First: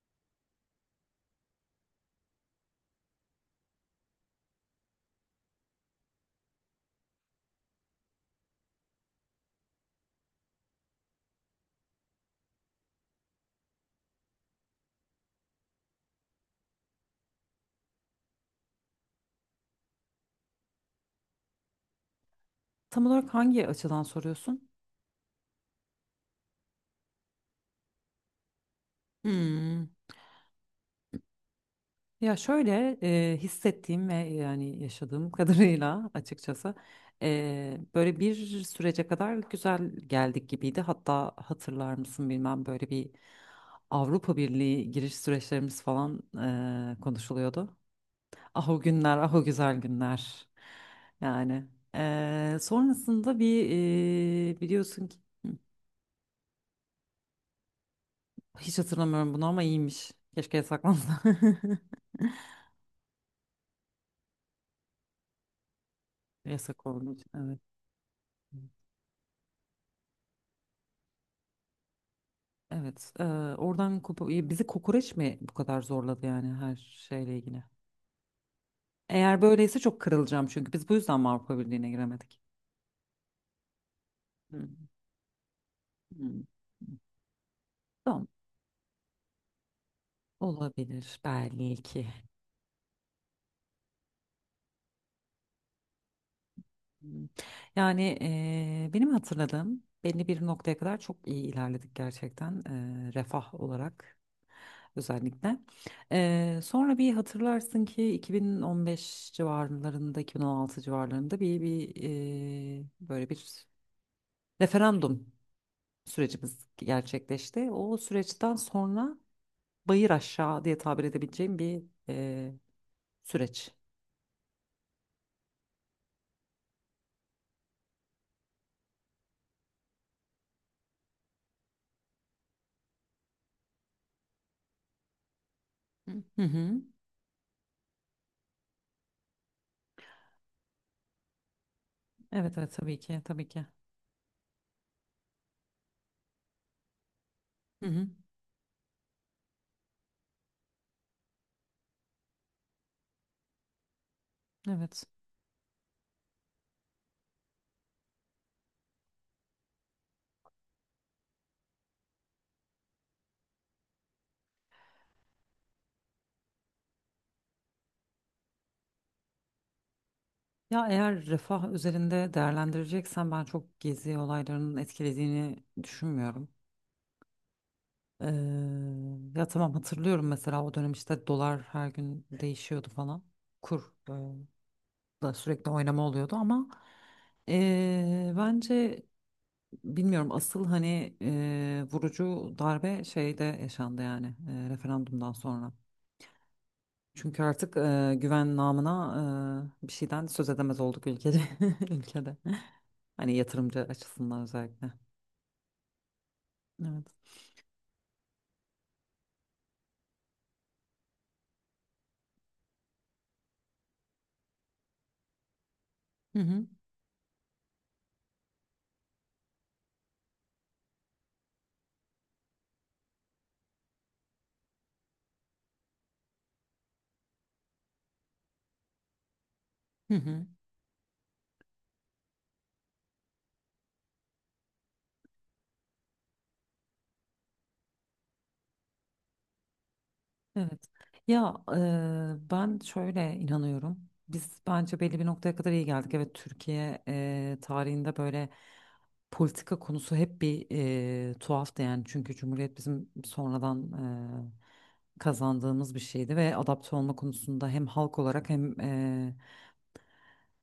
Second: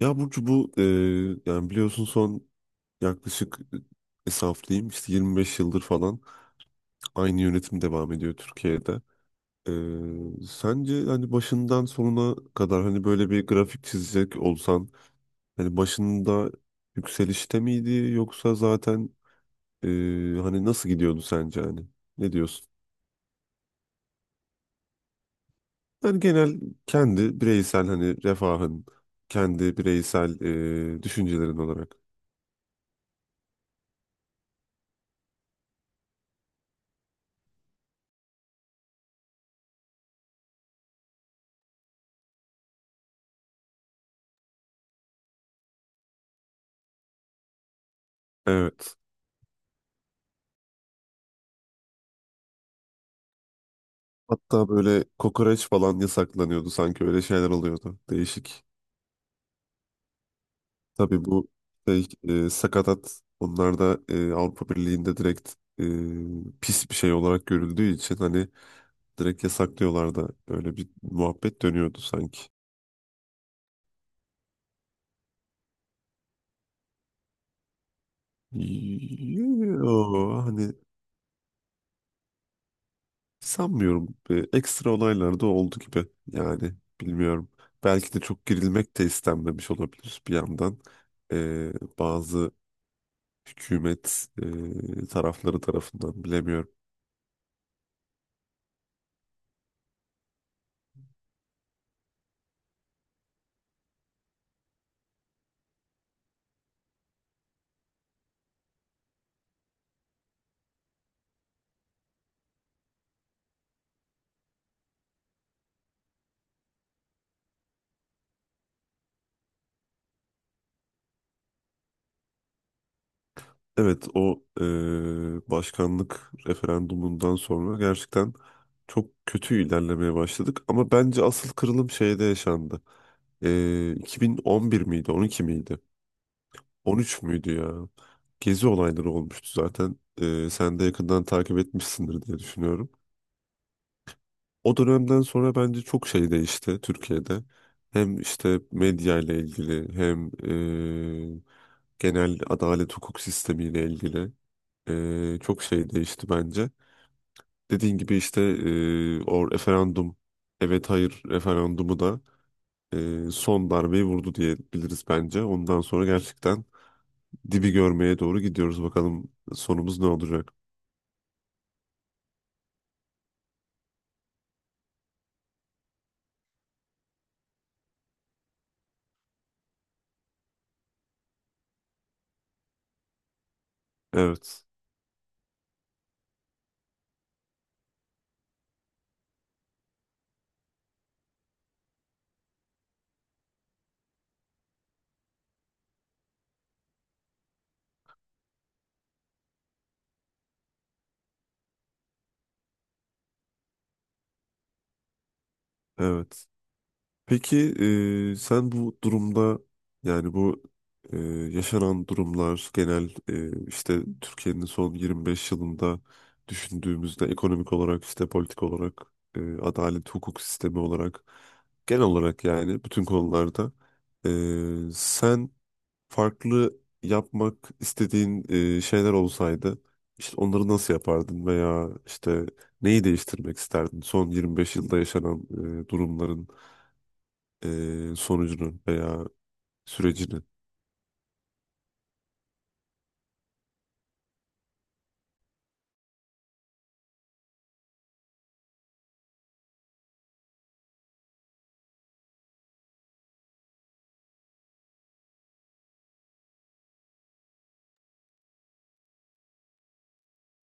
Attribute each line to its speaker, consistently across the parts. Speaker 1: Ya Burcu bu yani biliyorsun son yaklaşık hesaplayayım işte 25 yıldır falan aynı yönetim devam ediyor Türkiye'de. E, Sence hani başından sonuna kadar hani böyle bir grafik çizecek olsan hani başında yükselişte miydi yoksa zaten e, hani nasıl gidiyordu sence hani ne diyorsun?
Speaker 2: Tam olarak hangi açıdan soruyorsun?
Speaker 1: Yani genel kendi bireysel hani refahın kendi
Speaker 2: Hmm.
Speaker 1: bireysel düşüncelerin olarak.
Speaker 2: Ya şöyle, hissettiğim ve yani yaşadığım kadarıyla açıkçası böyle bir sürece kadar güzel geldik gibiydi. Hatta hatırlar mısın bilmem, böyle bir Avrupa Birliği giriş süreçlerimiz falan konuşuluyordu. Ah o
Speaker 1: Evet.
Speaker 2: günler, ah o güzel günler. Yani sonrasında bir
Speaker 1: Hatta böyle
Speaker 2: biliyorsun ki
Speaker 1: kokoreç falan yasaklanıyordu sanki öyle şeyler oluyordu. Değişik.
Speaker 2: hiç hatırlamıyorum bunu, ama iyiymiş. Keşke yasaklansa.
Speaker 1: Tabii bu şey, sakatat onlar da Avrupa Birliği'nde direkt e,
Speaker 2: Yasak
Speaker 1: pis bir
Speaker 2: olduğu
Speaker 1: şey
Speaker 2: için,
Speaker 1: olarak
Speaker 2: evet.
Speaker 1: görüldüğü için hani direkt yasaklıyorlar da öyle bir muhabbet dönüyordu sanki.
Speaker 2: Evet. Ya bizi kokoreç mi bu kadar zorladı yani, her şeyle ilgili? Eğer böyleyse çok
Speaker 1: Yo,
Speaker 2: kırılacağım, çünkü
Speaker 1: hani
Speaker 2: biz bu yüzden mi Avrupa Birliği'ne giremedik?
Speaker 1: sanmıyorum.
Speaker 2: Hmm,
Speaker 1: Ekstra olaylar da oldu gibi
Speaker 2: hmm.
Speaker 1: yani bilmiyorum. Belki de
Speaker 2: Tamam.
Speaker 1: çok girilmek de istenmemiş olabilir bir yandan.
Speaker 2: Olabilir
Speaker 1: E,
Speaker 2: belki.
Speaker 1: Bazı hükümet tarafları tarafından bilemiyorum.
Speaker 2: Hmm. Yani benim hatırladığım belli bir noktaya kadar çok iyi ilerledik gerçekten, refah olarak özellikle. Sonra bir hatırlarsın ki 2015 civarlarında 2016 civarlarında bir böyle bir referandum sürecimiz gerçekleşti. O süreçten sonra bayır aşağı diye tabir edebileceğim bir eee, süreç.
Speaker 1: Evet, o başkanlık referandumundan sonra gerçekten çok kötü ilerlemeye başladık. Ama bence asıl kırılım şeyde yaşandı. 2011 miydi 12 miydi
Speaker 2: Hı hı.
Speaker 1: 13 müydü ya? Gezi olayları olmuştu zaten. Sen de yakından takip etmişsindir diye
Speaker 2: Evet, evet,
Speaker 1: düşünüyorum.
Speaker 2: tabii ki, tabii ki.
Speaker 1: O dönemden sonra bence çok şey değişti Türkiye'de.
Speaker 2: Hı hı.
Speaker 1: Hem işte medya ile ilgili hem e, genel adalet hukuk sistemi ile ilgili
Speaker 2: Evet.
Speaker 1: çok şey değişti bence. Dediğin gibi işte o referandum, evet hayır referandumu da son darbeyi vurdu diyebiliriz bence. Ondan sonra gerçekten dibi görmeye doğru gidiyoruz. Bakalım sonumuz ne olacak?
Speaker 2: Ya eğer refah üzerinde değerlendireceksen, ben çok gezi olaylarının etkilediğini düşünmüyorum. Ee, ya tamam, hatırlıyorum mesela o dönem işte dolar her gün değişiyordu falan. Kur
Speaker 1: Evet.
Speaker 2: da sürekli oynama oluyordu, ama bence bilmiyorum, asıl hani vurucu darbe şeyde yaşandı yani, referandumdan sonra. Çünkü artık güven namına bir şeyden söz edemez olduk ülkede. Ülkede. Hani yatırımcı açısından özellikle.
Speaker 1: Evet.
Speaker 2: Evet.
Speaker 1: Peki, sen bu durumda yani bu e, yaşanan durumlar genel işte Türkiye'nin son 25 yılında
Speaker 2: Hı hı.
Speaker 1: düşündüğümüzde ekonomik olarak işte politik olarak adalet hukuk sistemi olarak genel olarak yani bütün konularda sen farklı yapmak istediğin şeyler olsaydı
Speaker 2: Hı
Speaker 1: işte
Speaker 2: hı.
Speaker 1: onları nasıl yapardın veya işte neyi değiştirmek isterdin son 25 yılda yaşanan durumların sonucunu veya sürecini
Speaker 2: Evet. Ya ben şöyle inanıyorum. Biz bence belli bir noktaya kadar iyi geldik. Evet, Türkiye tarihinde böyle politika konusu hep bir tuhaftı yani. Çünkü Cumhuriyet bizim sonradan kazandığımız bir şeydi ve adapte olma konusunda hem halk olarak, hem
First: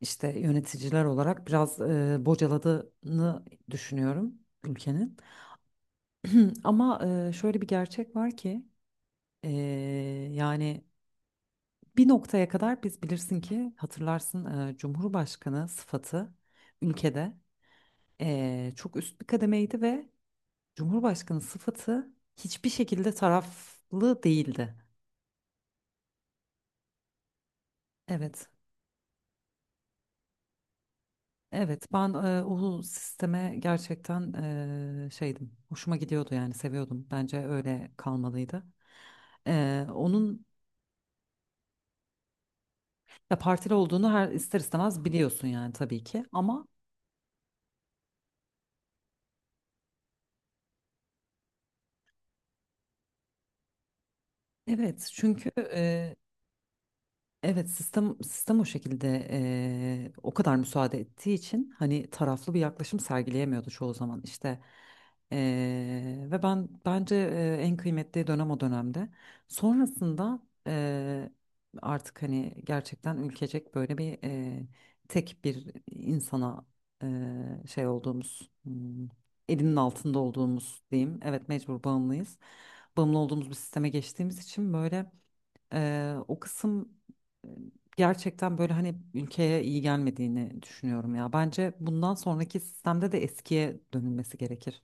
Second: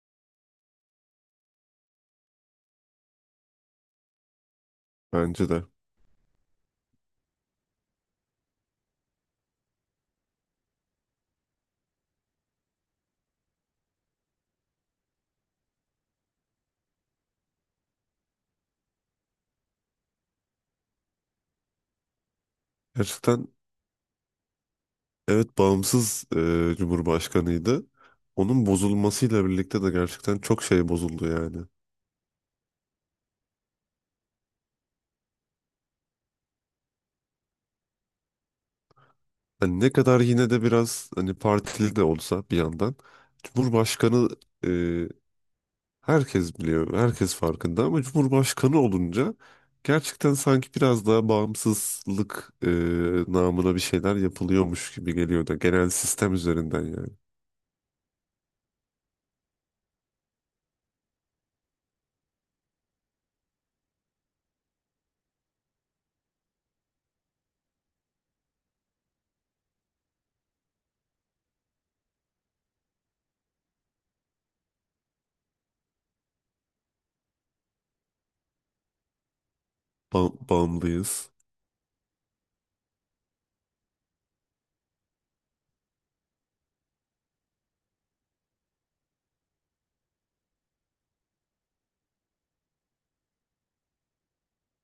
Speaker 2: işte yöneticiler olarak biraz bocaladığını düşünüyorum ülkenin.
Speaker 1: bence de.
Speaker 2: Ama şöyle bir gerçek var ki e, yani bir noktaya kadar biz, bilirsin ki hatırlarsın, Cumhurbaşkanı sıfatı ülkede çok üst bir kademeydi ve Cumhurbaşkanı sıfatı hiçbir şekilde
Speaker 1: Gerçekten,
Speaker 2: taraflı değildi.
Speaker 1: evet, bağımsız Cumhurbaşkanıydı.
Speaker 2: Evet.
Speaker 1: Onun bozulmasıyla birlikte de gerçekten çok şey bozuldu yani.
Speaker 2: Evet, ben o sisteme gerçekten şeydim, hoşuma gidiyordu yani, seviyordum. Bence öyle kalmalıydı.
Speaker 1: Hani ne kadar
Speaker 2: Onun
Speaker 1: yine de biraz hani partili de olsa bir yandan
Speaker 2: da partili olduğunu her
Speaker 1: Cumhurbaşkanı
Speaker 2: ister
Speaker 1: e,
Speaker 2: istemez biliyorsun yani, tabii ki.
Speaker 1: herkes
Speaker 2: Ama
Speaker 1: biliyor, herkes farkında ama Cumhurbaşkanı olunca gerçekten sanki biraz daha bağımsızlık namına bir şeyler yapılıyormuş
Speaker 2: evet,
Speaker 1: gibi geliyor
Speaker 2: çünkü
Speaker 1: da genel sistem üzerinden yani.
Speaker 2: evet, sistem o şekilde, o kadar müsaade ettiği için hani taraflı bir yaklaşım sergileyemiyordu çoğu zaman işte. Ve ben bence en kıymetli dönem o dönemde sonrasında artık hani gerçekten ülkecek böyle bir tek bir insana şey olduğumuz, elinin altında olduğumuz diyeyim,
Speaker 1: Bağımlıyız.
Speaker 2: evet, mecbur bağımlıyız, bağımlı olduğumuz bir sisteme geçtiğimiz için böyle. O kısım e, gerçekten böyle hani ülkeye iyi gelmediğini düşünüyorum ya. Bence bundan sonraki sistemde de eskiye dönülmesi gerekir.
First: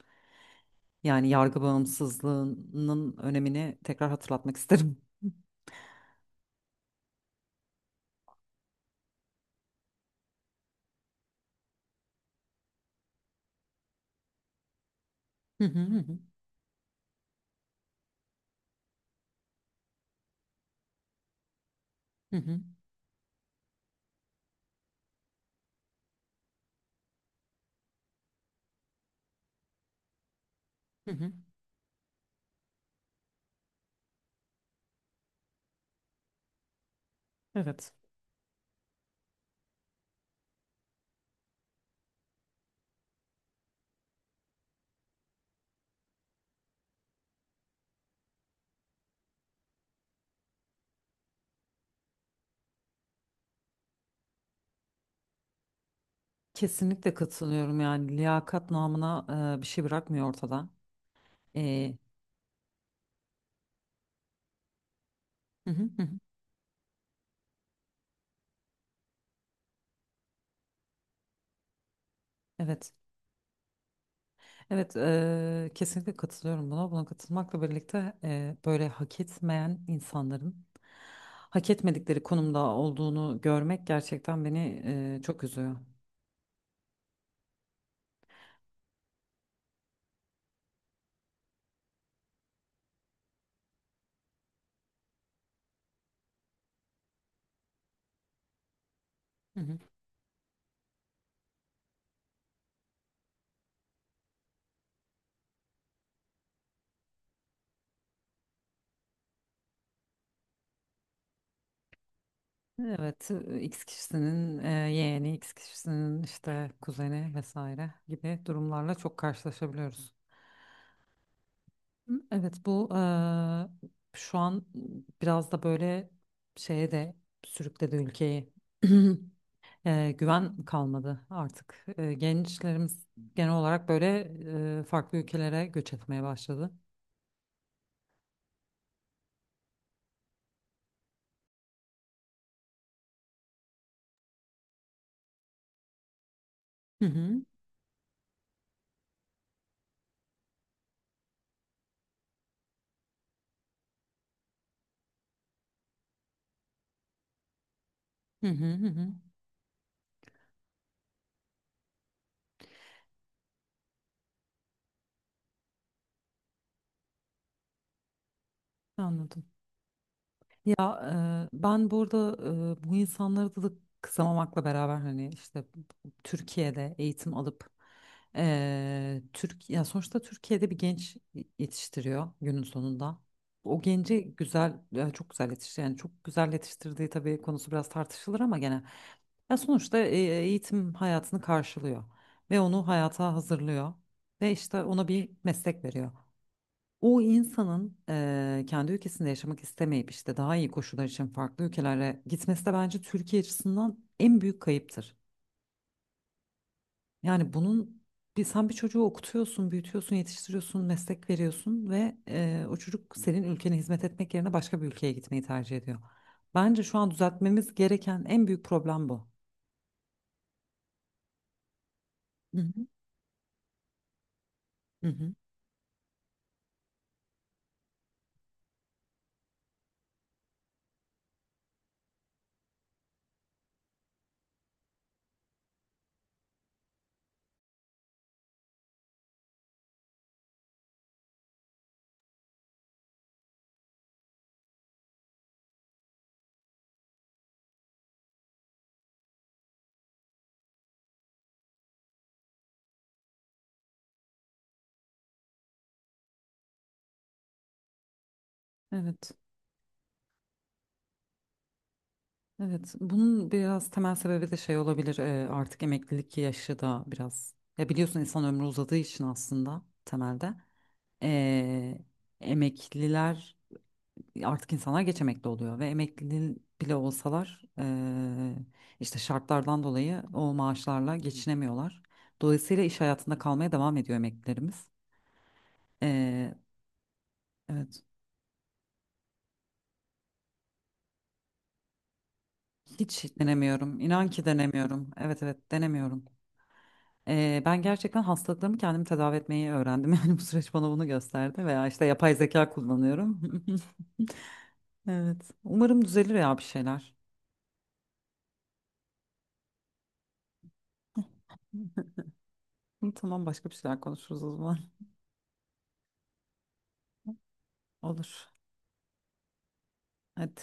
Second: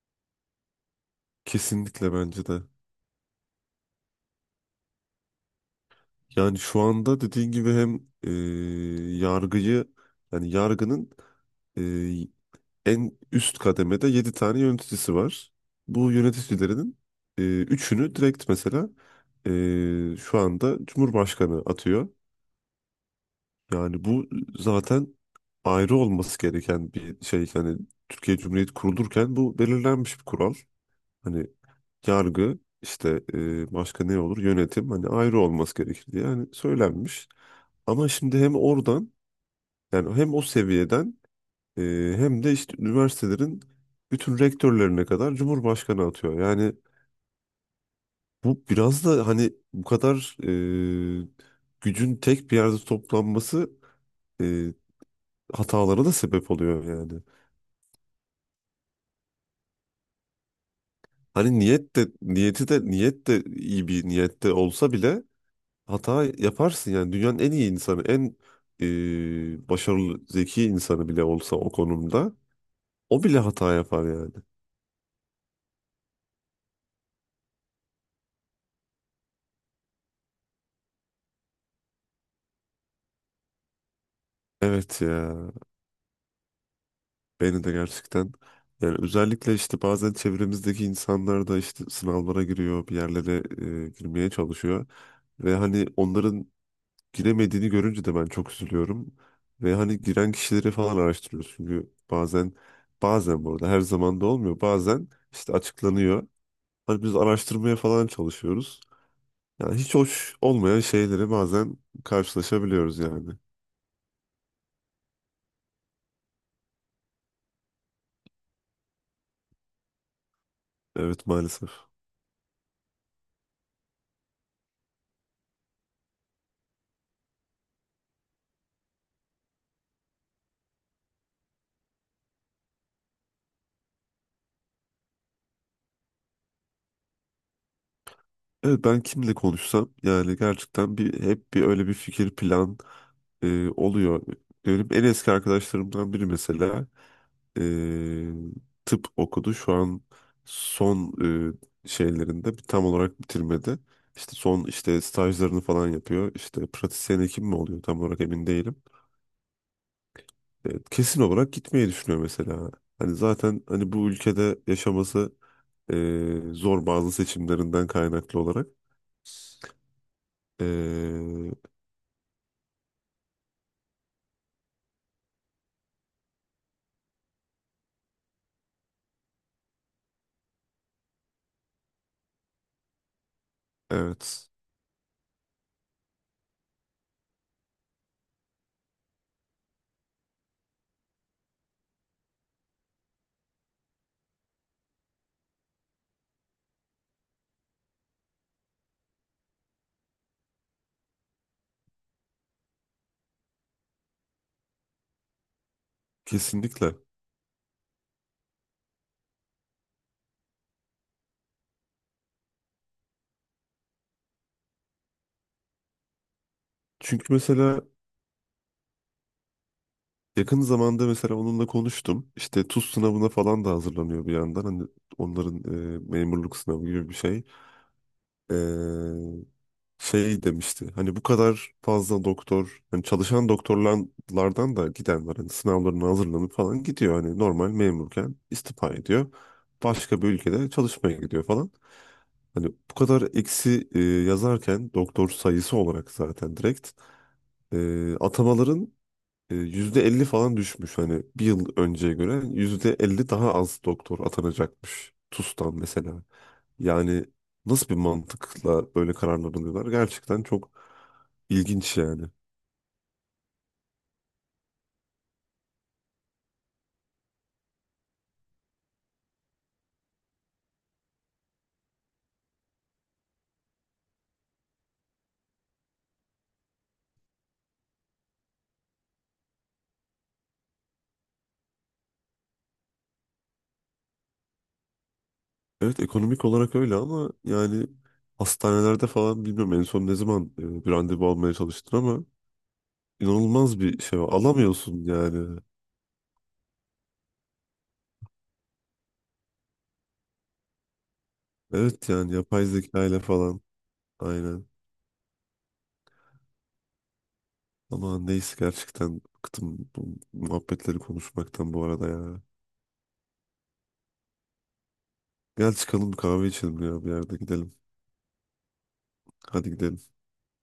Speaker 2: Yani yargı
Speaker 1: Kesinlikle bence de.
Speaker 2: bağımsızlığının önemini tekrar hatırlatmak isterim.
Speaker 1: Yani şu anda dediğin gibi hem yargıyı yani yargının e, en üst kademede 7 tane yöneticisi var.
Speaker 2: Hı hı, hı
Speaker 1: Bu
Speaker 2: hı,
Speaker 1: yöneticilerinin üçünü direkt mesela şu anda Cumhurbaşkanı atıyor.
Speaker 2: hı hı.
Speaker 1: Yani bu zaten ayrı olması gereken bir şey. Yani Türkiye Cumhuriyeti kurulurken bu belirlenmiş bir kural.
Speaker 2: Hı hı.
Speaker 1: Hani yargı işte başka ne olur yönetim hani ayrı olması gerekir diye yani söylenmiş.
Speaker 2: Evet.
Speaker 1: Ama şimdi hem oradan yani hem o seviyeden e, hem de işte üniversitelerin bütün rektörlerine kadar Cumhurbaşkanı atıyor. Yani bu biraz da hani bu kadar e, gücün tek bir yerde toplanması e, hatalara da sebep oluyor
Speaker 2: Kesinlikle
Speaker 1: yani.
Speaker 2: katılıyorum, yani liyakat namına bir şey bırakmıyor ortada.
Speaker 1: Hani
Speaker 2: E,
Speaker 1: niyet de iyi bir niyette olsa bile
Speaker 2: hı hı, hı hı.
Speaker 1: hata yaparsın yani. Dünyanın en iyi insanı, en başarılı, zeki insanı bile olsa o konumda
Speaker 2: Evet.
Speaker 1: o bile hata yapar yani.
Speaker 2: Evet, kesinlikle katılıyorum buna. Buna katılmakla birlikte böyle hak etmeyen insanların hak etmedikleri konumda olduğunu görmek gerçekten beni
Speaker 1: Evet ya,
Speaker 2: çok üzüyor.
Speaker 1: beni de gerçekten, yani özellikle işte bazen çevremizdeki insanlar da işte sınavlara giriyor, bir yerlere girmeye çalışıyor ve hani onların giremediğini görünce de ben çok üzülüyorum
Speaker 2: Hı
Speaker 1: ve
Speaker 2: hı.
Speaker 1: hani giren kişileri falan araştırıyoruz çünkü bazen burada her zaman da olmuyor, bazen işte açıklanıyor. Hani biz araştırmaya falan çalışıyoruz. Yani hiç hoş olmayan şeyleri bazen karşılaşabiliyoruz yani.
Speaker 2: Evet, X kişisinin yeğeni, X kişisinin işte kuzeni vesaire gibi durumlarla çok karşılaşabiliyoruz.
Speaker 1: Evet maalesef.
Speaker 2: Hı, evet, bu şu an biraz da böyle şeye de sürükledi ülkeyi. Güven kalmadı artık. Gençlerimiz genel olarak böyle farklı ülkelere göç etmeye başladı.
Speaker 1: Evet, ben kimle konuşsam yani gerçekten bir hep bir öyle bir fikir plan oluyor. Benim en eski arkadaşlarımdan biri mesela
Speaker 2: Hı hı,
Speaker 1: e, tıp okudu. Şu an son şeylerinde bir tam olarak bitirmedi. İşte son işte stajlarını falan yapıyor. İşte pratisyen hekim mi oluyor tam olarak
Speaker 2: hı
Speaker 1: emin
Speaker 2: hı,
Speaker 1: değilim.
Speaker 2: hı hı.
Speaker 1: Kesin olarak gitmeyi düşünüyor mesela. Hani zaten hani bu ülkede yaşaması zor bazı seçimlerinden kaynaklı olarak.
Speaker 2: Anladım. Ya
Speaker 1: Ee,
Speaker 2: ben burada bu insanları da kısamamakla beraber, hani işte Türkiye'de eğitim alıp Türk, ya sonuçta Türkiye'de bir genç yetiştiriyor günün sonunda. O genci
Speaker 1: evet,
Speaker 2: güzel, ya çok güzel yetiştiriyor. Yani çok güzel yetiştirdiği tabii konusu biraz tartışılır ama gene. Ya sonuçta eğitim hayatını karşılıyor ve onu hayata hazırlıyor ve işte ona bir meslek veriyor. O insanın kendi ülkesinde yaşamak istemeyip işte daha iyi koşullar için farklı ülkelere gitmesi de bence Türkiye açısından en büyük kayıptır.
Speaker 1: kesinlikle.
Speaker 2: Yani bunun bir, sen bir çocuğu okutuyorsun, büyütüyorsun, yetiştiriyorsun, meslek veriyorsun ve o çocuk senin ülkene hizmet etmek yerine başka bir ülkeye gitmeyi tercih ediyor. Bence şu an
Speaker 1: Çünkü
Speaker 2: düzeltmemiz
Speaker 1: mesela
Speaker 2: gereken en büyük problem bu.
Speaker 1: yakın zamanda mesela onunla konuştum.
Speaker 2: Hı
Speaker 1: İşte
Speaker 2: hı.
Speaker 1: TUS sınavına falan da hazırlanıyor bir yandan. Hani
Speaker 2: Hı hı.
Speaker 1: onların memurluk sınavı gibi bir şey. Ee, Şey demişti. Hani bu kadar fazla doktor, hani çalışan doktorlardan da giden var. Hani sınavlarına hazırlanıp falan gidiyor. Hani normal memurken istifa ediyor. Başka bir ülkede çalışmaya gidiyor falan. Hani bu kadar eksi yazarken doktor sayısı olarak zaten direkt atamaların %50 falan düşmüş. Hani bir yıl önceye göre %50 daha az doktor atanacakmış. TUS'tan mesela. Yani nasıl bir mantıkla böyle
Speaker 2: Evet.
Speaker 1: kararlar alıyorlar? Gerçekten çok ilginç yani.
Speaker 2: Evet, bunun biraz temel sebebi de şey olabilir. Artık emeklilik yaşı da biraz. Ya biliyorsun, insan ömrü uzadığı için aslında temelde e, emekliler, artık insanlar geç emekli oluyor ve emekli bile olsalar işte şartlardan dolayı o maaşlarla geçinemiyorlar. Dolayısıyla iş hayatında kalmaya devam ediyor emeklilerimiz.
Speaker 1: Evet, ekonomik
Speaker 2: E,
Speaker 1: olarak öyle ama yani
Speaker 2: evet,
Speaker 1: hastanelerde falan bilmiyorum en son ne zaman bir randevu almaya çalıştın ama
Speaker 2: hiç
Speaker 1: inanılmaz bir
Speaker 2: denemiyorum.
Speaker 1: şey var.
Speaker 2: İnan ki
Speaker 1: Alamıyorsun
Speaker 2: denemiyorum. Evet,
Speaker 1: yani.
Speaker 2: evet, denemiyorum. Ben gerçekten hastalıklarımı kendim tedavi etmeyi öğrendim. Yani bu süreç bana bunu gösterdi, veya işte
Speaker 1: Evet,
Speaker 2: yapay
Speaker 1: yani yapay
Speaker 2: zeka
Speaker 1: zeka ile
Speaker 2: kullanıyorum.
Speaker 1: falan aynen.
Speaker 2: Evet. Umarım düzelir ya bir şeyler.
Speaker 1: Ama neyse, gerçekten bıktım bu muhabbetleri konuşmaktan bu arada ya.
Speaker 2: Tamam, başka bir şeyler konuşuruz o zaman.
Speaker 1: Gel çıkalım bir kahve içelim ya, bir yerde gidelim.
Speaker 2: Olur.
Speaker 1: Hadi gidelim.
Speaker 2: Hadi.